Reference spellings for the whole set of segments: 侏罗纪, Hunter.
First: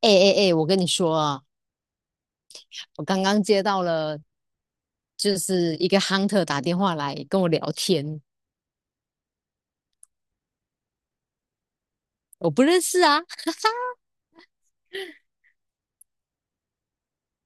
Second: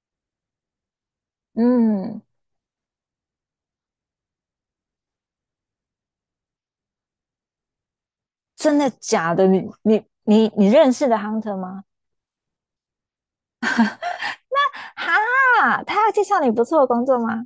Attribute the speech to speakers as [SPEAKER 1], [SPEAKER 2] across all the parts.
[SPEAKER 1] 哎哎哎，我跟你说啊，
[SPEAKER 2] 嗯，
[SPEAKER 1] 我刚刚接到了，就是一个 hunter 打电话来跟我聊天，
[SPEAKER 2] 真的假的？你认识的 Hunter 吗？
[SPEAKER 1] 我不认识啊，
[SPEAKER 2] 哈，他要介绍你不错的工作吗？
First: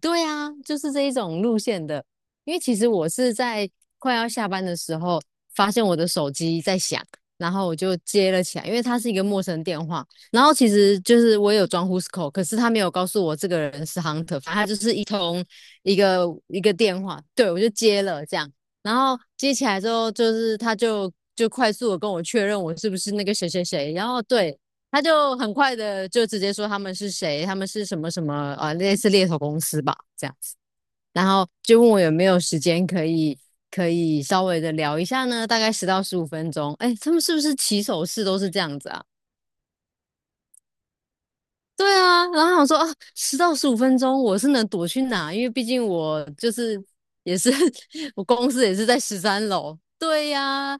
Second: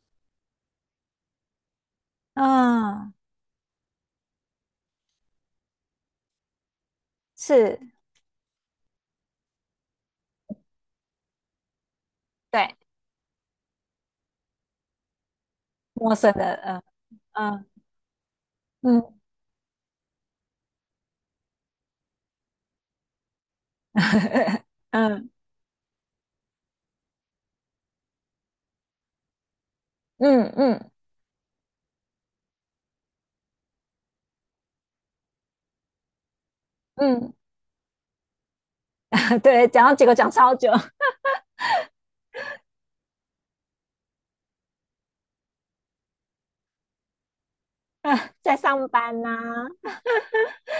[SPEAKER 1] 对啊，就是这一种路线的。因为其实我
[SPEAKER 2] 嗯，
[SPEAKER 1] 是在快要下班的时候，发现我的手机在响，然后我
[SPEAKER 2] 是，
[SPEAKER 1] 就接了起来，因为它是一个陌生电话。然后其实就是我也有装 Who's Call，可是他
[SPEAKER 2] 对，
[SPEAKER 1] 没有告诉我这个人是 Hunter，反正他就是一通一
[SPEAKER 2] 陌
[SPEAKER 1] 个
[SPEAKER 2] 生
[SPEAKER 1] 一个
[SPEAKER 2] 的，
[SPEAKER 1] 电话，对我
[SPEAKER 2] 嗯
[SPEAKER 1] 就接了这样。然
[SPEAKER 2] 嗯
[SPEAKER 1] 后接起来之后，就是他就快速的跟我确认我是不是那个谁谁谁，然后对，
[SPEAKER 2] 嗯
[SPEAKER 1] 他就很快的就直接说他们是谁，他们是什么什么啊，类似猎头公司吧这样
[SPEAKER 2] 嗯
[SPEAKER 1] 子，
[SPEAKER 2] 嗯嗯
[SPEAKER 1] 然后就问我有没有时间可以稍微的聊一下呢，大概十到十五分钟。哎，他们是不是起手式都是这样子啊？
[SPEAKER 2] 嗯，对，讲到结果讲超久，
[SPEAKER 1] 对啊，然后想说啊，十到十五分钟我是能躲去哪？因为毕竟我就是也是 我 公
[SPEAKER 2] 在
[SPEAKER 1] 司也是
[SPEAKER 2] 上
[SPEAKER 1] 在十
[SPEAKER 2] 班
[SPEAKER 1] 三
[SPEAKER 2] 呐、
[SPEAKER 1] 楼。对呀、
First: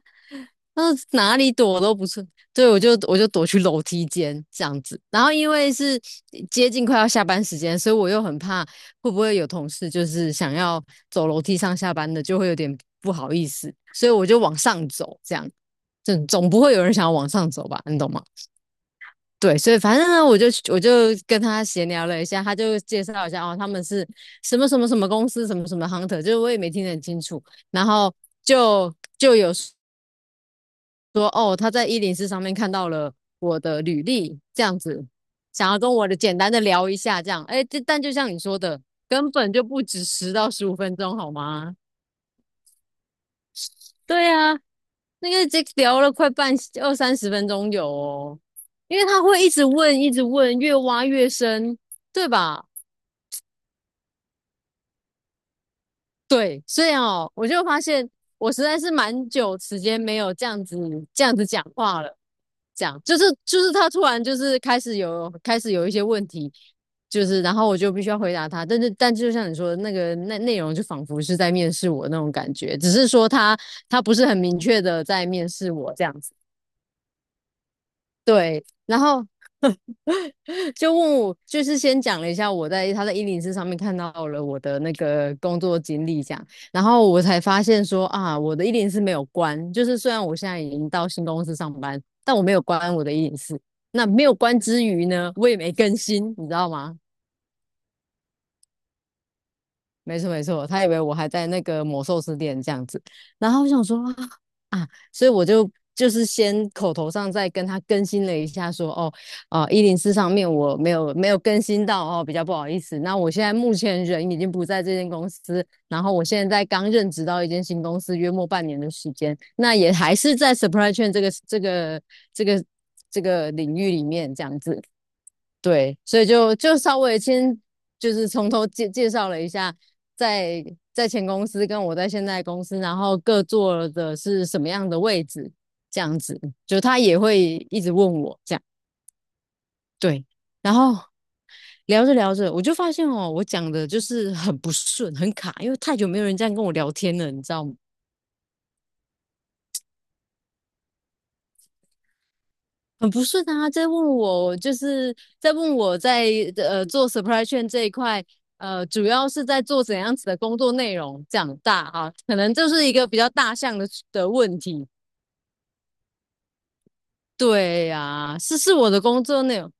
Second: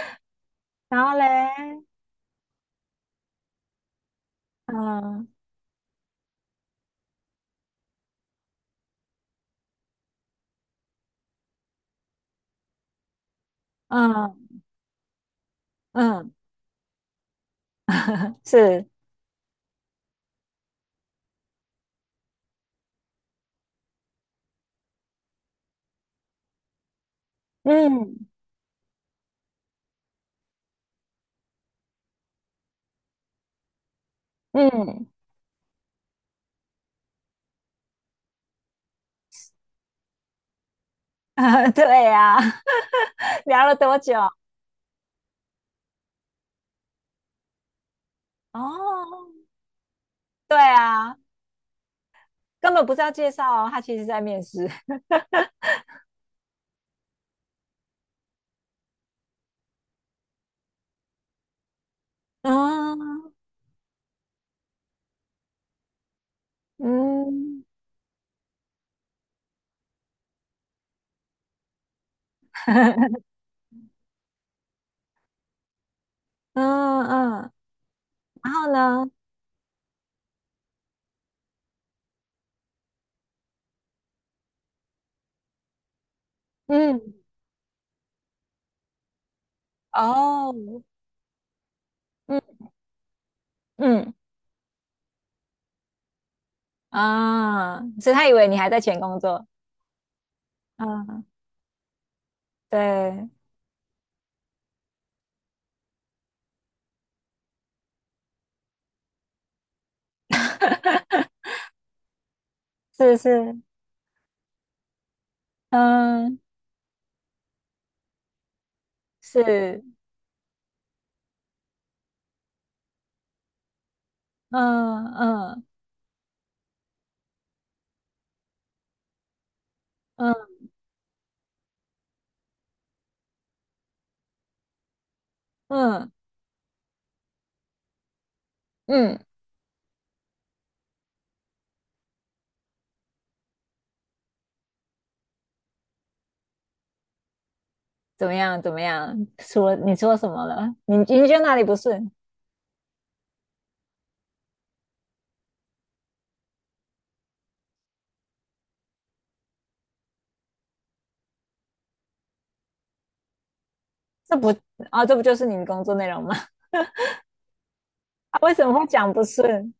[SPEAKER 1] 那
[SPEAKER 2] 然后
[SPEAKER 1] 哪里躲
[SPEAKER 2] 嘞，
[SPEAKER 1] 都不是，对，我就躲去楼梯间这样子。然
[SPEAKER 2] 嗯
[SPEAKER 1] 后因为是接近快要下班时间，所以我又很怕会不会有同事就是想要走楼梯上下班的，就会有点不好意思，所以我
[SPEAKER 2] 嗯
[SPEAKER 1] 就往上走，这样，这
[SPEAKER 2] 嗯，
[SPEAKER 1] 总不会有人想要往上走吧？你懂吗？
[SPEAKER 2] 是，
[SPEAKER 1] 对，所以反正呢，我就跟他闲聊了一下，他就介绍一下哦，他们是什么什么什么公司，什么什么 hunter，就是我也没听得很清楚。然后
[SPEAKER 2] 嗯
[SPEAKER 1] 就就有。说哦，他在一零四上面看到了我的履历，这样子，
[SPEAKER 2] 嗯，
[SPEAKER 1] 想要跟我的简单的聊一下，这样，哎，但就像你说的，根本就不止十到十五分钟，好 吗？
[SPEAKER 2] 对呀、聊了多久？
[SPEAKER 1] 对啊，那个这聊了二三十分钟有哦，因为他
[SPEAKER 2] 哦，
[SPEAKER 1] 会一直问，一直问，
[SPEAKER 2] 对
[SPEAKER 1] 越挖
[SPEAKER 2] 啊，
[SPEAKER 1] 越深，对吧？
[SPEAKER 2] 根本不是要介绍哦他其实在面试。
[SPEAKER 1] 对，所以哦，我就发现我实在是蛮久时间没有这样子讲话了，就是
[SPEAKER 2] 嗯
[SPEAKER 1] 就是他突然就是开始有一些问题，就是然
[SPEAKER 2] 嗯
[SPEAKER 1] 后我就必须要回答他，但就像你说的那内容就仿佛是在面试我那种感觉，只是说 他不是很明确的在面试我这样子，
[SPEAKER 2] 嗯嗯，然
[SPEAKER 1] 对，
[SPEAKER 2] 后
[SPEAKER 1] 然
[SPEAKER 2] 呢？
[SPEAKER 1] 后 就问我，就是先讲了一下他在一零四上面看到了我的那个工作经历，这样，然后
[SPEAKER 2] 嗯，
[SPEAKER 1] 我才发现说啊，我的一零四没有关，就是虽然我现
[SPEAKER 2] 哦，
[SPEAKER 1] 在已经到新公司上班，但我没
[SPEAKER 2] 嗯
[SPEAKER 1] 有关我的一零四。那
[SPEAKER 2] 嗯
[SPEAKER 1] 没有关之余呢，我也没更新，你知道吗？
[SPEAKER 2] 啊，所以他以为你还在前工作。
[SPEAKER 1] 没错没错，他以为我
[SPEAKER 2] 嗯，
[SPEAKER 1] 还在那个某寿司店这样子，
[SPEAKER 2] 对，
[SPEAKER 1] 然后我想说所以我就就是先口头上再跟他更新了一下说，一零四上面我没有没 有更新到哦，比较不好意思。
[SPEAKER 2] 是
[SPEAKER 1] 那我现在
[SPEAKER 2] 是，
[SPEAKER 1] 目前人已经不在这间公司，然后我
[SPEAKER 2] 嗯
[SPEAKER 1] 现在刚任职到一间新公司，约莫半年的时间，那
[SPEAKER 2] 是，
[SPEAKER 1] 也还是在 s u p p r y s h a i n 这个这个领域里面这样子。
[SPEAKER 2] 嗯嗯
[SPEAKER 1] 对，所以就稍微先就是从头介绍了一下，
[SPEAKER 2] 嗯
[SPEAKER 1] 在在前公司跟我在现在公司，然后各做的是什么样的位置，这
[SPEAKER 2] 嗯
[SPEAKER 1] 样子，就他也会一直问我这样，
[SPEAKER 2] 嗯，
[SPEAKER 1] 对，然后聊着聊着，我就发现哦，我讲的就是很不顺，很卡，因为太久没有人这样跟我聊天了，你知道吗？
[SPEAKER 2] 怎么样怎么样？说你说什么了？你你觉得哪里不顺？
[SPEAKER 1] 很不顺啊，在问我在做 s u p p r y s h a i n 这一块，主要是在做怎样子的工作内容，长大啊，可能就是一个比较大项的
[SPEAKER 2] 这不
[SPEAKER 1] 问题。
[SPEAKER 2] 啊，这不就是你的工作内容吗？
[SPEAKER 1] 对呀、啊
[SPEAKER 2] 啊为
[SPEAKER 1] 是
[SPEAKER 2] 什
[SPEAKER 1] 是
[SPEAKER 2] 么会
[SPEAKER 1] 我的
[SPEAKER 2] 讲
[SPEAKER 1] 工
[SPEAKER 2] 不
[SPEAKER 1] 作内容
[SPEAKER 2] 顺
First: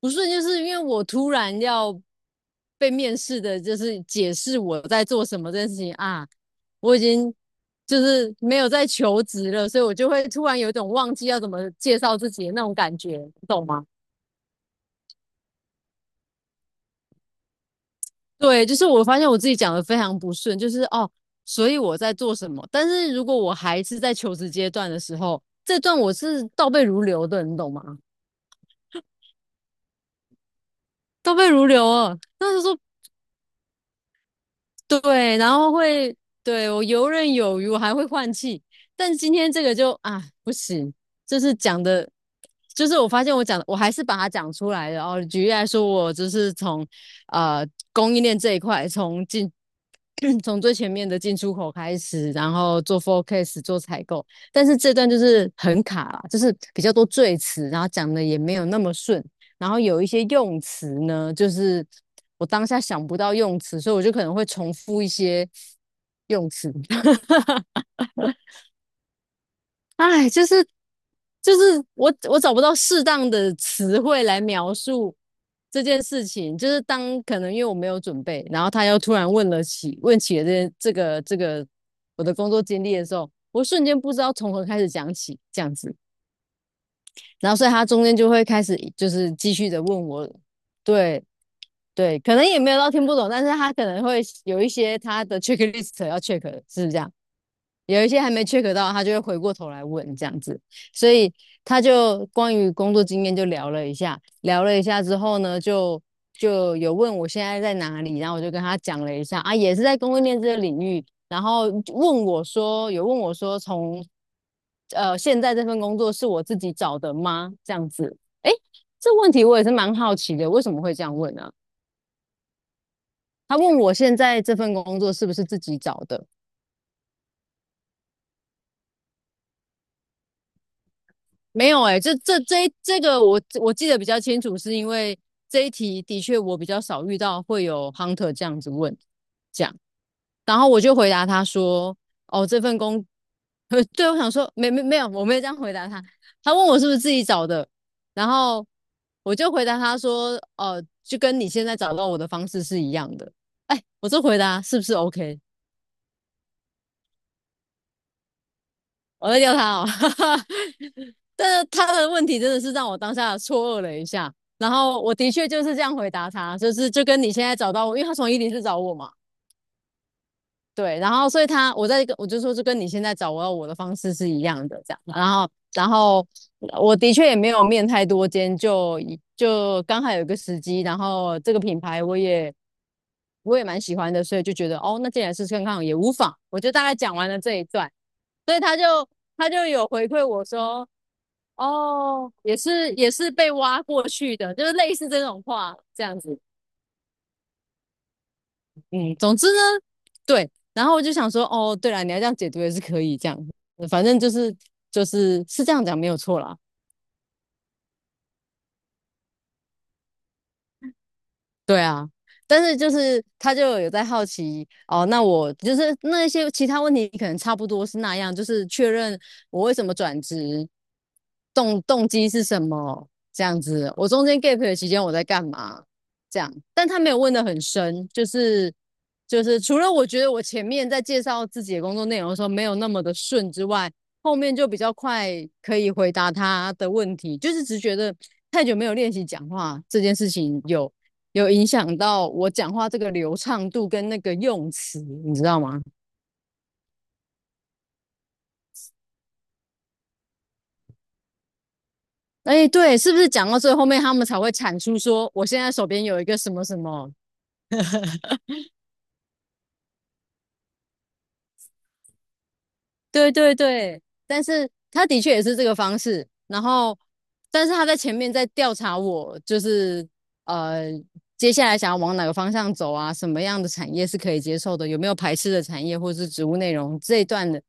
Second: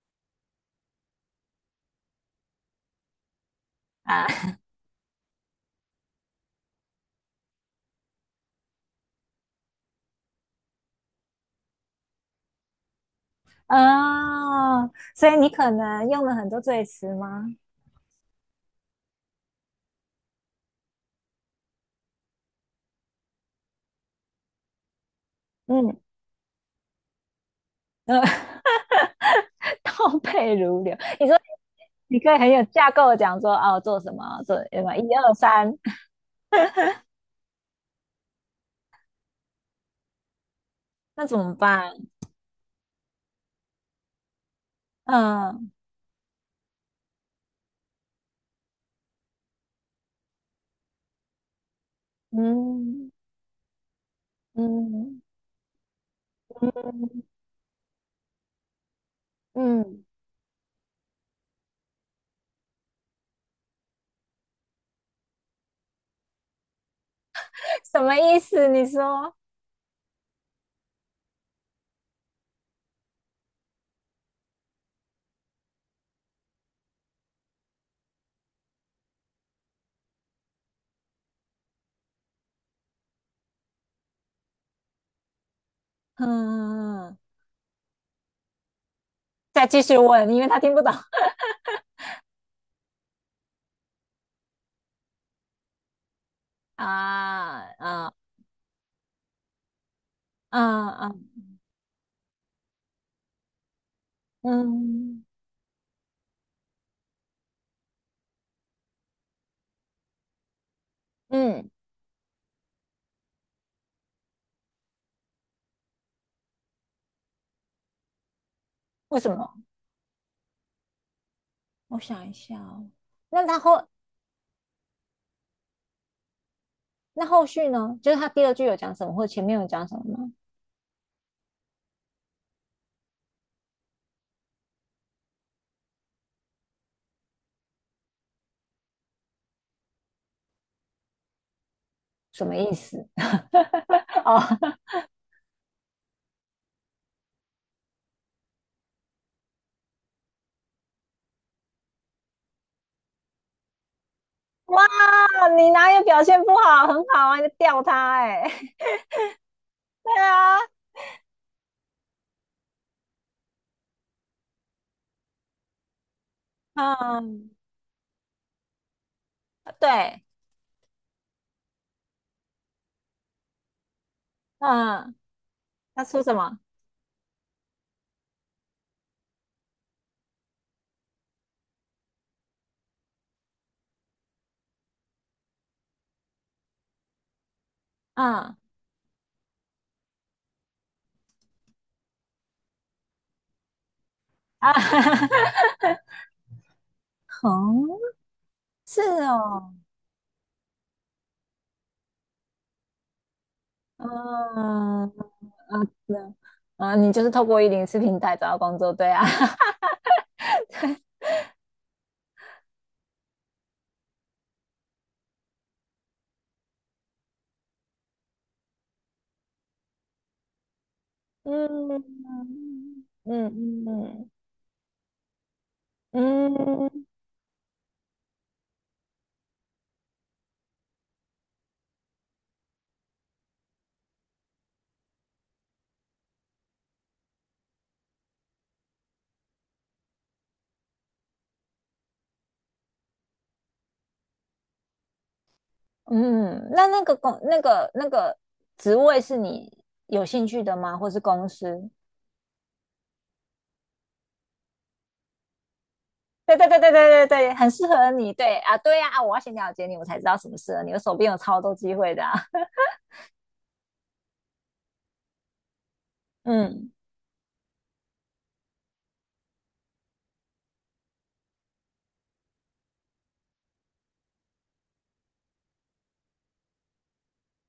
[SPEAKER 1] 不顺，就是因为我突然要被面试的，就是
[SPEAKER 2] 啊？
[SPEAKER 1] 解释我在做什么这件事情啊，我已经就是没有在求职了，所以我就会突然有一种忘记要怎么介绍自己的那种感觉，你懂吗？
[SPEAKER 2] 啊，所以你可能用了很多赘词吗？
[SPEAKER 1] 对，就是我发现我自己讲的非常不顺，就是哦，所以我在做什么？但是如果我还是在求职阶段的时候，这段
[SPEAKER 2] 嗯，
[SPEAKER 1] 我是倒背如流的，你懂吗？
[SPEAKER 2] 呃 倒背如流。你
[SPEAKER 1] 倒
[SPEAKER 2] 说
[SPEAKER 1] 背如流啊，
[SPEAKER 2] 你可以很
[SPEAKER 1] 那就
[SPEAKER 2] 有
[SPEAKER 1] 说
[SPEAKER 2] 架构的讲说，哦，做什么，做什么，一二
[SPEAKER 1] 对，然后
[SPEAKER 2] 三，
[SPEAKER 1] 会，对，我游刃有余，我还会换气。但今天这个就不行，
[SPEAKER 2] 那
[SPEAKER 1] 就
[SPEAKER 2] 怎
[SPEAKER 1] 是
[SPEAKER 2] 么
[SPEAKER 1] 讲的，
[SPEAKER 2] 办？
[SPEAKER 1] 就是我发现我讲的，我还是把它讲出来的。哦，举例来
[SPEAKER 2] 嗯
[SPEAKER 1] 说，我就是从呃供应链这一块，从最前面的进出口开始，然后做
[SPEAKER 2] 嗯
[SPEAKER 1] forecast 做采购，但是这段就
[SPEAKER 2] 嗯
[SPEAKER 1] 是很卡啦就是比较多
[SPEAKER 2] 嗯
[SPEAKER 1] 赘词，然后讲的也没有那么顺。然后有
[SPEAKER 2] 嗯，
[SPEAKER 1] 一些用词呢，就是我当下想不到用词，所以我就可能会重复一些用词。
[SPEAKER 2] 什么意思？你说，
[SPEAKER 1] 哎，就是我找不到适当的词汇来描述这件事情，就是当可能因为我没有准备，然后他又突然问起了这个我的工作经历的时候，我瞬间不知道从何开始讲起这样子，
[SPEAKER 2] 嗯，
[SPEAKER 1] 然后所以他中间就会开始就是继
[SPEAKER 2] 再
[SPEAKER 1] 续的
[SPEAKER 2] 继续
[SPEAKER 1] 问我，
[SPEAKER 2] 问，因为他听不懂
[SPEAKER 1] 对，对，可能也没有到听不懂，但是他可能会有一些他的 checklist 要 check，的是不是这样？
[SPEAKER 2] 啊
[SPEAKER 1] 有一
[SPEAKER 2] 啊
[SPEAKER 1] 些还没 check 到，他就会回过头来问这样子，
[SPEAKER 2] 啊
[SPEAKER 1] 所
[SPEAKER 2] 啊，
[SPEAKER 1] 以他就关于工作经验就聊了一下，聊了一下之
[SPEAKER 2] 嗯
[SPEAKER 1] 后呢，就有问我现在在哪里，然后我就跟他讲了一下啊，也是在供应链这个领域，然后
[SPEAKER 2] 嗯，
[SPEAKER 1] 问我说，从现在这份工作是我自己找的吗？这样子，诶，这
[SPEAKER 2] 为
[SPEAKER 1] 问
[SPEAKER 2] 什
[SPEAKER 1] 题
[SPEAKER 2] 么？
[SPEAKER 1] 我也是蛮好奇的，为什么会这样问呢、啊
[SPEAKER 2] 我想一下哦那
[SPEAKER 1] 他
[SPEAKER 2] 他
[SPEAKER 1] 问
[SPEAKER 2] 后
[SPEAKER 1] 我现在这份工作是不是自己找的？
[SPEAKER 2] 那后续呢？就是他第二句有讲什么，或前面有讲什么吗？
[SPEAKER 1] 没有哎、欸这个我记得比较清楚，是因为这一题的确我比较少遇到会有 hunter 这样子问，这样，然后我就回答他说，哦，
[SPEAKER 2] 什么
[SPEAKER 1] 这
[SPEAKER 2] 意
[SPEAKER 1] 份工，
[SPEAKER 2] 思？
[SPEAKER 1] 对，我想
[SPEAKER 2] 哦，
[SPEAKER 1] 说没有，我没有这样回答他，他问我是不是自己找的，然后我就回答他说，就跟你现在找到我的方式是一样的，哎，我这回答是不
[SPEAKER 2] 哇，
[SPEAKER 1] 是 OK？
[SPEAKER 2] 你哪有表现不好？很好啊，你吊他哎、欸
[SPEAKER 1] 我在叫他哦，
[SPEAKER 2] 对啊，
[SPEAKER 1] 但是他的问题真的是让我当下错愕了一下。然后我的确就是这样回答他，就是就跟你现
[SPEAKER 2] 嗯，
[SPEAKER 1] 在找到我，因为他从伊犁市找我嘛，
[SPEAKER 2] 对，
[SPEAKER 1] 对，然后所以他我在跟我就说是跟你现在找我要我的方式是一样的这样，
[SPEAKER 2] 嗯，
[SPEAKER 1] 然后然
[SPEAKER 2] 他说
[SPEAKER 1] 后
[SPEAKER 2] 什么？
[SPEAKER 1] 我的确也没有面太多间，就刚好有一个时机，然后这个品牌我也蛮喜欢的，所以就觉得哦，那既然是试看看也无妨，我就大概讲完了这一段，所
[SPEAKER 2] 嗯
[SPEAKER 1] 以他就有回馈我说。哦，也是被挖过去的，就是
[SPEAKER 2] 啊，
[SPEAKER 1] 类似这种话这样子。
[SPEAKER 2] 嗯，是
[SPEAKER 1] 嗯，总之呢，
[SPEAKER 2] 哦，
[SPEAKER 1] 对，然后我就想说，哦，对了，你要这样解读也是可以，这样，反正就是就
[SPEAKER 2] 嗯嗯，
[SPEAKER 1] 是是这样讲没有
[SPEAKER 2] 嗯
[SPEAKER 1] 错啦。
[SPEAKER 2] 啊，你就是透过104平台找到工作，对啊，
[SPEAKER 1] 对啊，但是就是他就有在好奇哦，那我就是那一些其他问题可能差不多是那样，就是确认我为什么转职，动机是
[SPEAKER 2] 嗯
[SPEAKER 1] 什么这
[SPEAKER 2] 嗯
[SPEAKER 1] 样
[SPEAKER 2] 嗯
[SPEAKER 1] 子，我中
[SPEAKER 2] 嗯
[SPEAKER 1] 间 gap 的期间我在干嘛这样，
[SPEAKER 2] 嗯。
[SPEAKER 1] 但他
[SPEAKER 2] 嗯
[SPEAKER 1] 没有问的很深，就是除了我觉得我前面在介绍自己的工作内容的时候没有那么的顺之外，后面就比较快可以回答他的问题，就是只觉得太久没有练习讲话这件事情有。有影响到我讲话这个流畅度跟那个用词，你知道吗？
[SPEAKER 2] 嗯，那那个公那个职位是你有兴趣的吗？或是公司？
[SPEAKER 1] 哎，对，是不是讲到最后面他们才会产出说我现在手边有一个什
[SPEAKER 2] 对
[SPEAKER 1] 么
[SPEAKER 2] 对
[SPEAKER 1] 什
[SPEAKER 2] 对对对
[SPEAKER 1] 么？
[SPEAKER 2] 对对，很适合你。对啊，对呀啊，我要先了解你，我才知道什么适合你。我手边有超多机会的啊。
[SPEAKER 1] 对对对，但是他的确也是这个方式，然
[SPEAKER 2] 嗯
[SPEAKER 1] 后但是他在前面在调查我，就是呃接下来想要往哪个方向走啊，什么样的产业是可以接受的，有没有排斥的产业或是植物内容这一段的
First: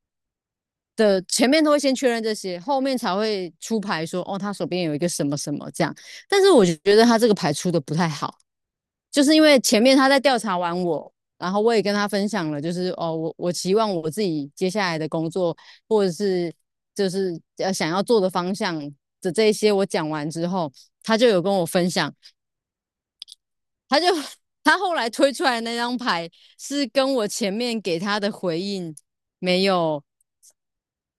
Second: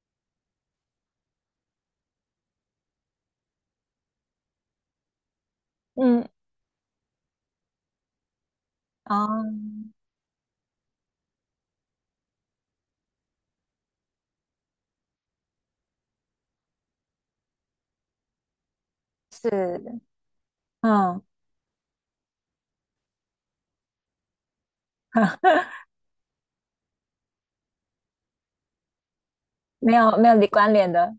[SPEAKER 1] 的前面都会先确认这些，后面才会出牌说哦，他手边有一个什么什么这样。
[SPEAKER 2] 嗯，
[SPEAKER 1] 但是我觉得他这个牌出的不太好，就是因
[SPEAKER 2] 哦，
[SPEAKER 1] 为前面他在调查完我，然后我也跟他分享了，就是哦，我期望我自己接下来的工作或者是就是想要做的方向的这一些，我
[SPEAKER 2] 是，
[SPEAKER 1] 讲完之后，他
[SPEAKER 2] 嗯，
[SPEAKER 1] 就有跟我分享，他就他后来推出来的 那张牌是跟我前面给他的回应没
[SPEAKER 2] 没
[SPEAKER 1] 有
[SPEAKER 2] 有没有你关联的。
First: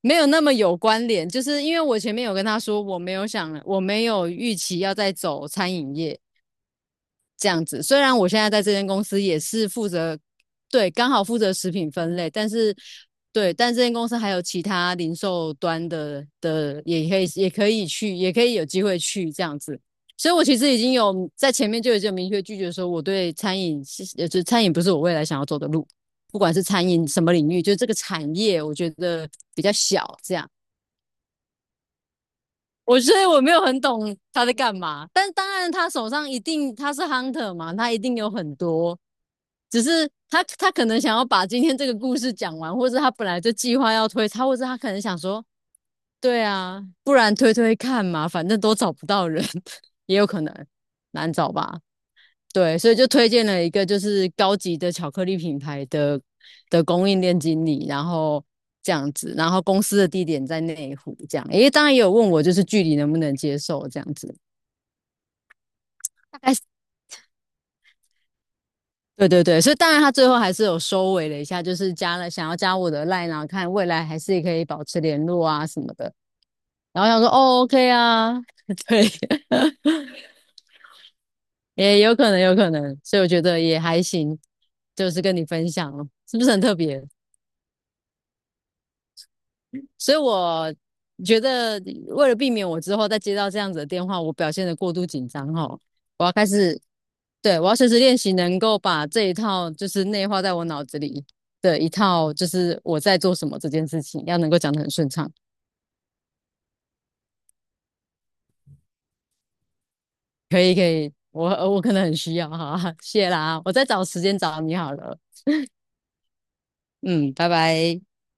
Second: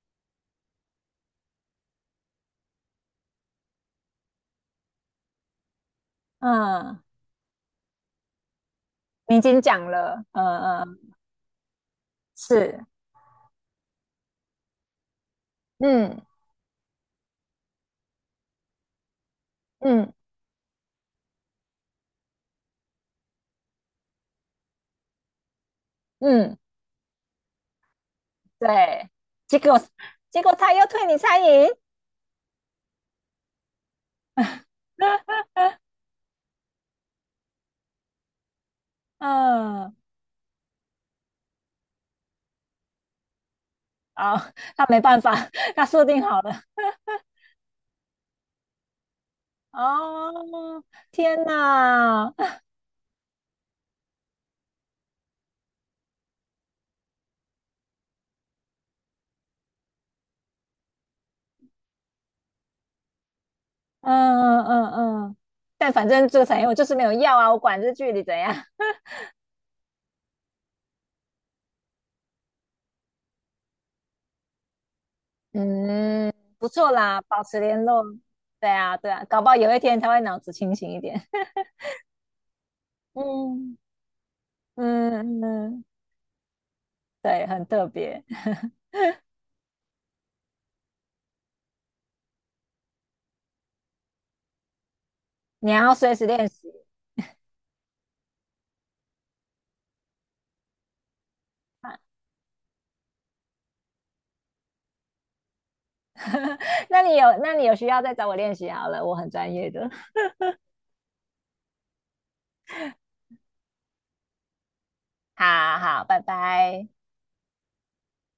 [SPEAKER 1] 没有那么有关联，就是因为我前面有跟他说，我没有想，我没有预期要再走餐饮业
[SPEAKER 2] 嗯，
[SPEAKER 1] 这样子。虽然我现在在这间公司
[SPEAKER 2] 你
[SPEAKER 1] 也
[SPEAKER 2] 已经
[SPEAKER 1] 是负
[SPEAKER 2] 讲
[SPEAKER 1] 责，
[SPEAKER 2] 了。嗯
[SPEAKER 1] 对，
[SPEAKER 2] 嗯，
[SPEAKER 1] 刚好负责食品分类，但是
[SPEAKER 2] 是，
[SPEAKER 1] 对，但这间公司还有其他零售端
[SPEAKER 2] 嗯
[SPEAKER 1] 的，也可以去，也可以有机会去这样子。
[SPEAKER 2] 嗯
[SPEAKER 1] 所以我其实已经有在前面就已经有明确拒绝说，我对餐饮就是餐饮不是我未来想要走的路，不管
[SPEAKER 2] 嗯，
[SPEAKER 1] 是餐饮什么领域，就是这个产业，我觉
[SPEAKER 2] 对。
[SPEAKER 1] 得
[SPEAKER 2] 结
[SPEAKER 1] 比较
[SPEAKER 2] 果
[SPEAKER 1] 小这
[SPEAKER 2] 结
[SPEAKER 1] 样。
[SPEAKER 2] 果他又退你餐饮。
[SPEAKER 1] 我所以我没有很懂他在干嘛，但 当然他手上一定他是 hunter 嘛，他一定有很多，只
[SPEAKER 2] 嗯。
[SPEAKER 1] 是他可能想要把今天这个故事讲完，或者他本来就计划要推
[SPEAKER 2] 啊、
[SPEAKER 1] 他，或者他
[SPEAKER 2] 他
[SPEAKER 1] 可能
[SPEAKER 2] 没
[SPEAKER 1] 想
[SPEAKER 2] 办法，
[SPEAKER 1] 说，
[SPEAKER 2] 他设定好
[SPEAKER 1] 对
[SPEAKER 2] 了。
[SPEAKER 1] 啊，不然推推看嘛，反正都找不到人，也有可能
[SPEAKER 2] 哦，
[SPEAKER 1] 难
[SPEAKER 2] 天
[SPEAKER 1] 找吧。
[SPEAKER 2] 哪，嗯
[SPEAKER 1] 对，所以就推荐了一个就是高级的巧克力品牌的供应链经理，然后这样子，然后公司的地点在内湖这样，因为当然也有问我就是距离能不能接受这样子，
[SPEAKER 2] 嗯嗯嗯，但反正
[SPEAKER 1] 大
[SPEAKER 2] 这个
[SPEAKER 1] 概
[SPEAKER 2] 产
[SPEAKER 1] 是
[SPEAKER 2] 业我就是没有要啊，我管这距离怎样。
[SPEAKER 1] 对对对，所以当然他最后还是有收尾了一下，就是加了想要加我的 line 啊，看未来还是可以保持联络啊什么的，
[SPEAKER 2] 嗯，不错
[SPEAKER 1] 然后想
[SPEAKER 2] 啦，
[SPEAKER 1] 说
[SPEAKER 2] 保持
[SPEAKER 1] 哦
[SPEAKER 2] 联
[SPEAKER 1] OK
[SPEAKER 2] 络。
[SPEAKER 1] 啊，
[SPEAKER 2] 对 啊，
[SPEAKER 1] 对，
[SPEAKER 2] 对啊，搞不好有一天他会脑子清醒一点。
[SPEAKER 1] 也有可能有可能，所以我觉得
[SPEAKER 2] 嗯
[SPEAKER 1] 也还行，就是跟
[SPEAKER 2] 嗯
[SPEAKER 1] 你分
[SPEAKER 2] 嗯，
[SPEAKER 1] 享了，是不是很特别？
[SPEAKER 2] 对，很特别。
[SPEAKER 1] 所以我觉得为了避免我之后再接到这样子的电话，我表现的过度紧张哈，
[SPEAKER 2] 你要随
[SPEAKER 1] 我
[SPEAKER 2] 时
[SPEAKER 1] 要开
[SPEAKER 2] 练习
[SPEAKER 1] 始，对，我要随时练习能够把这一套就是内化在我脑子里的一
[SPEAKER 2] 啊。
[SPEAKER 1] 套，就是我在做什么这件事情，要能够讲的很顺畅。
[SPEAKER 2] 那你有，那你有需要再找我练习好了，我很专业的。
[SPEAKER 1] 可以可以，我可能很需要哈，谢啦，我再找时间找你好了，
[SPEAKER 2] 好好，拜拜。
[SPEAKER 1] 嗯，拜拜。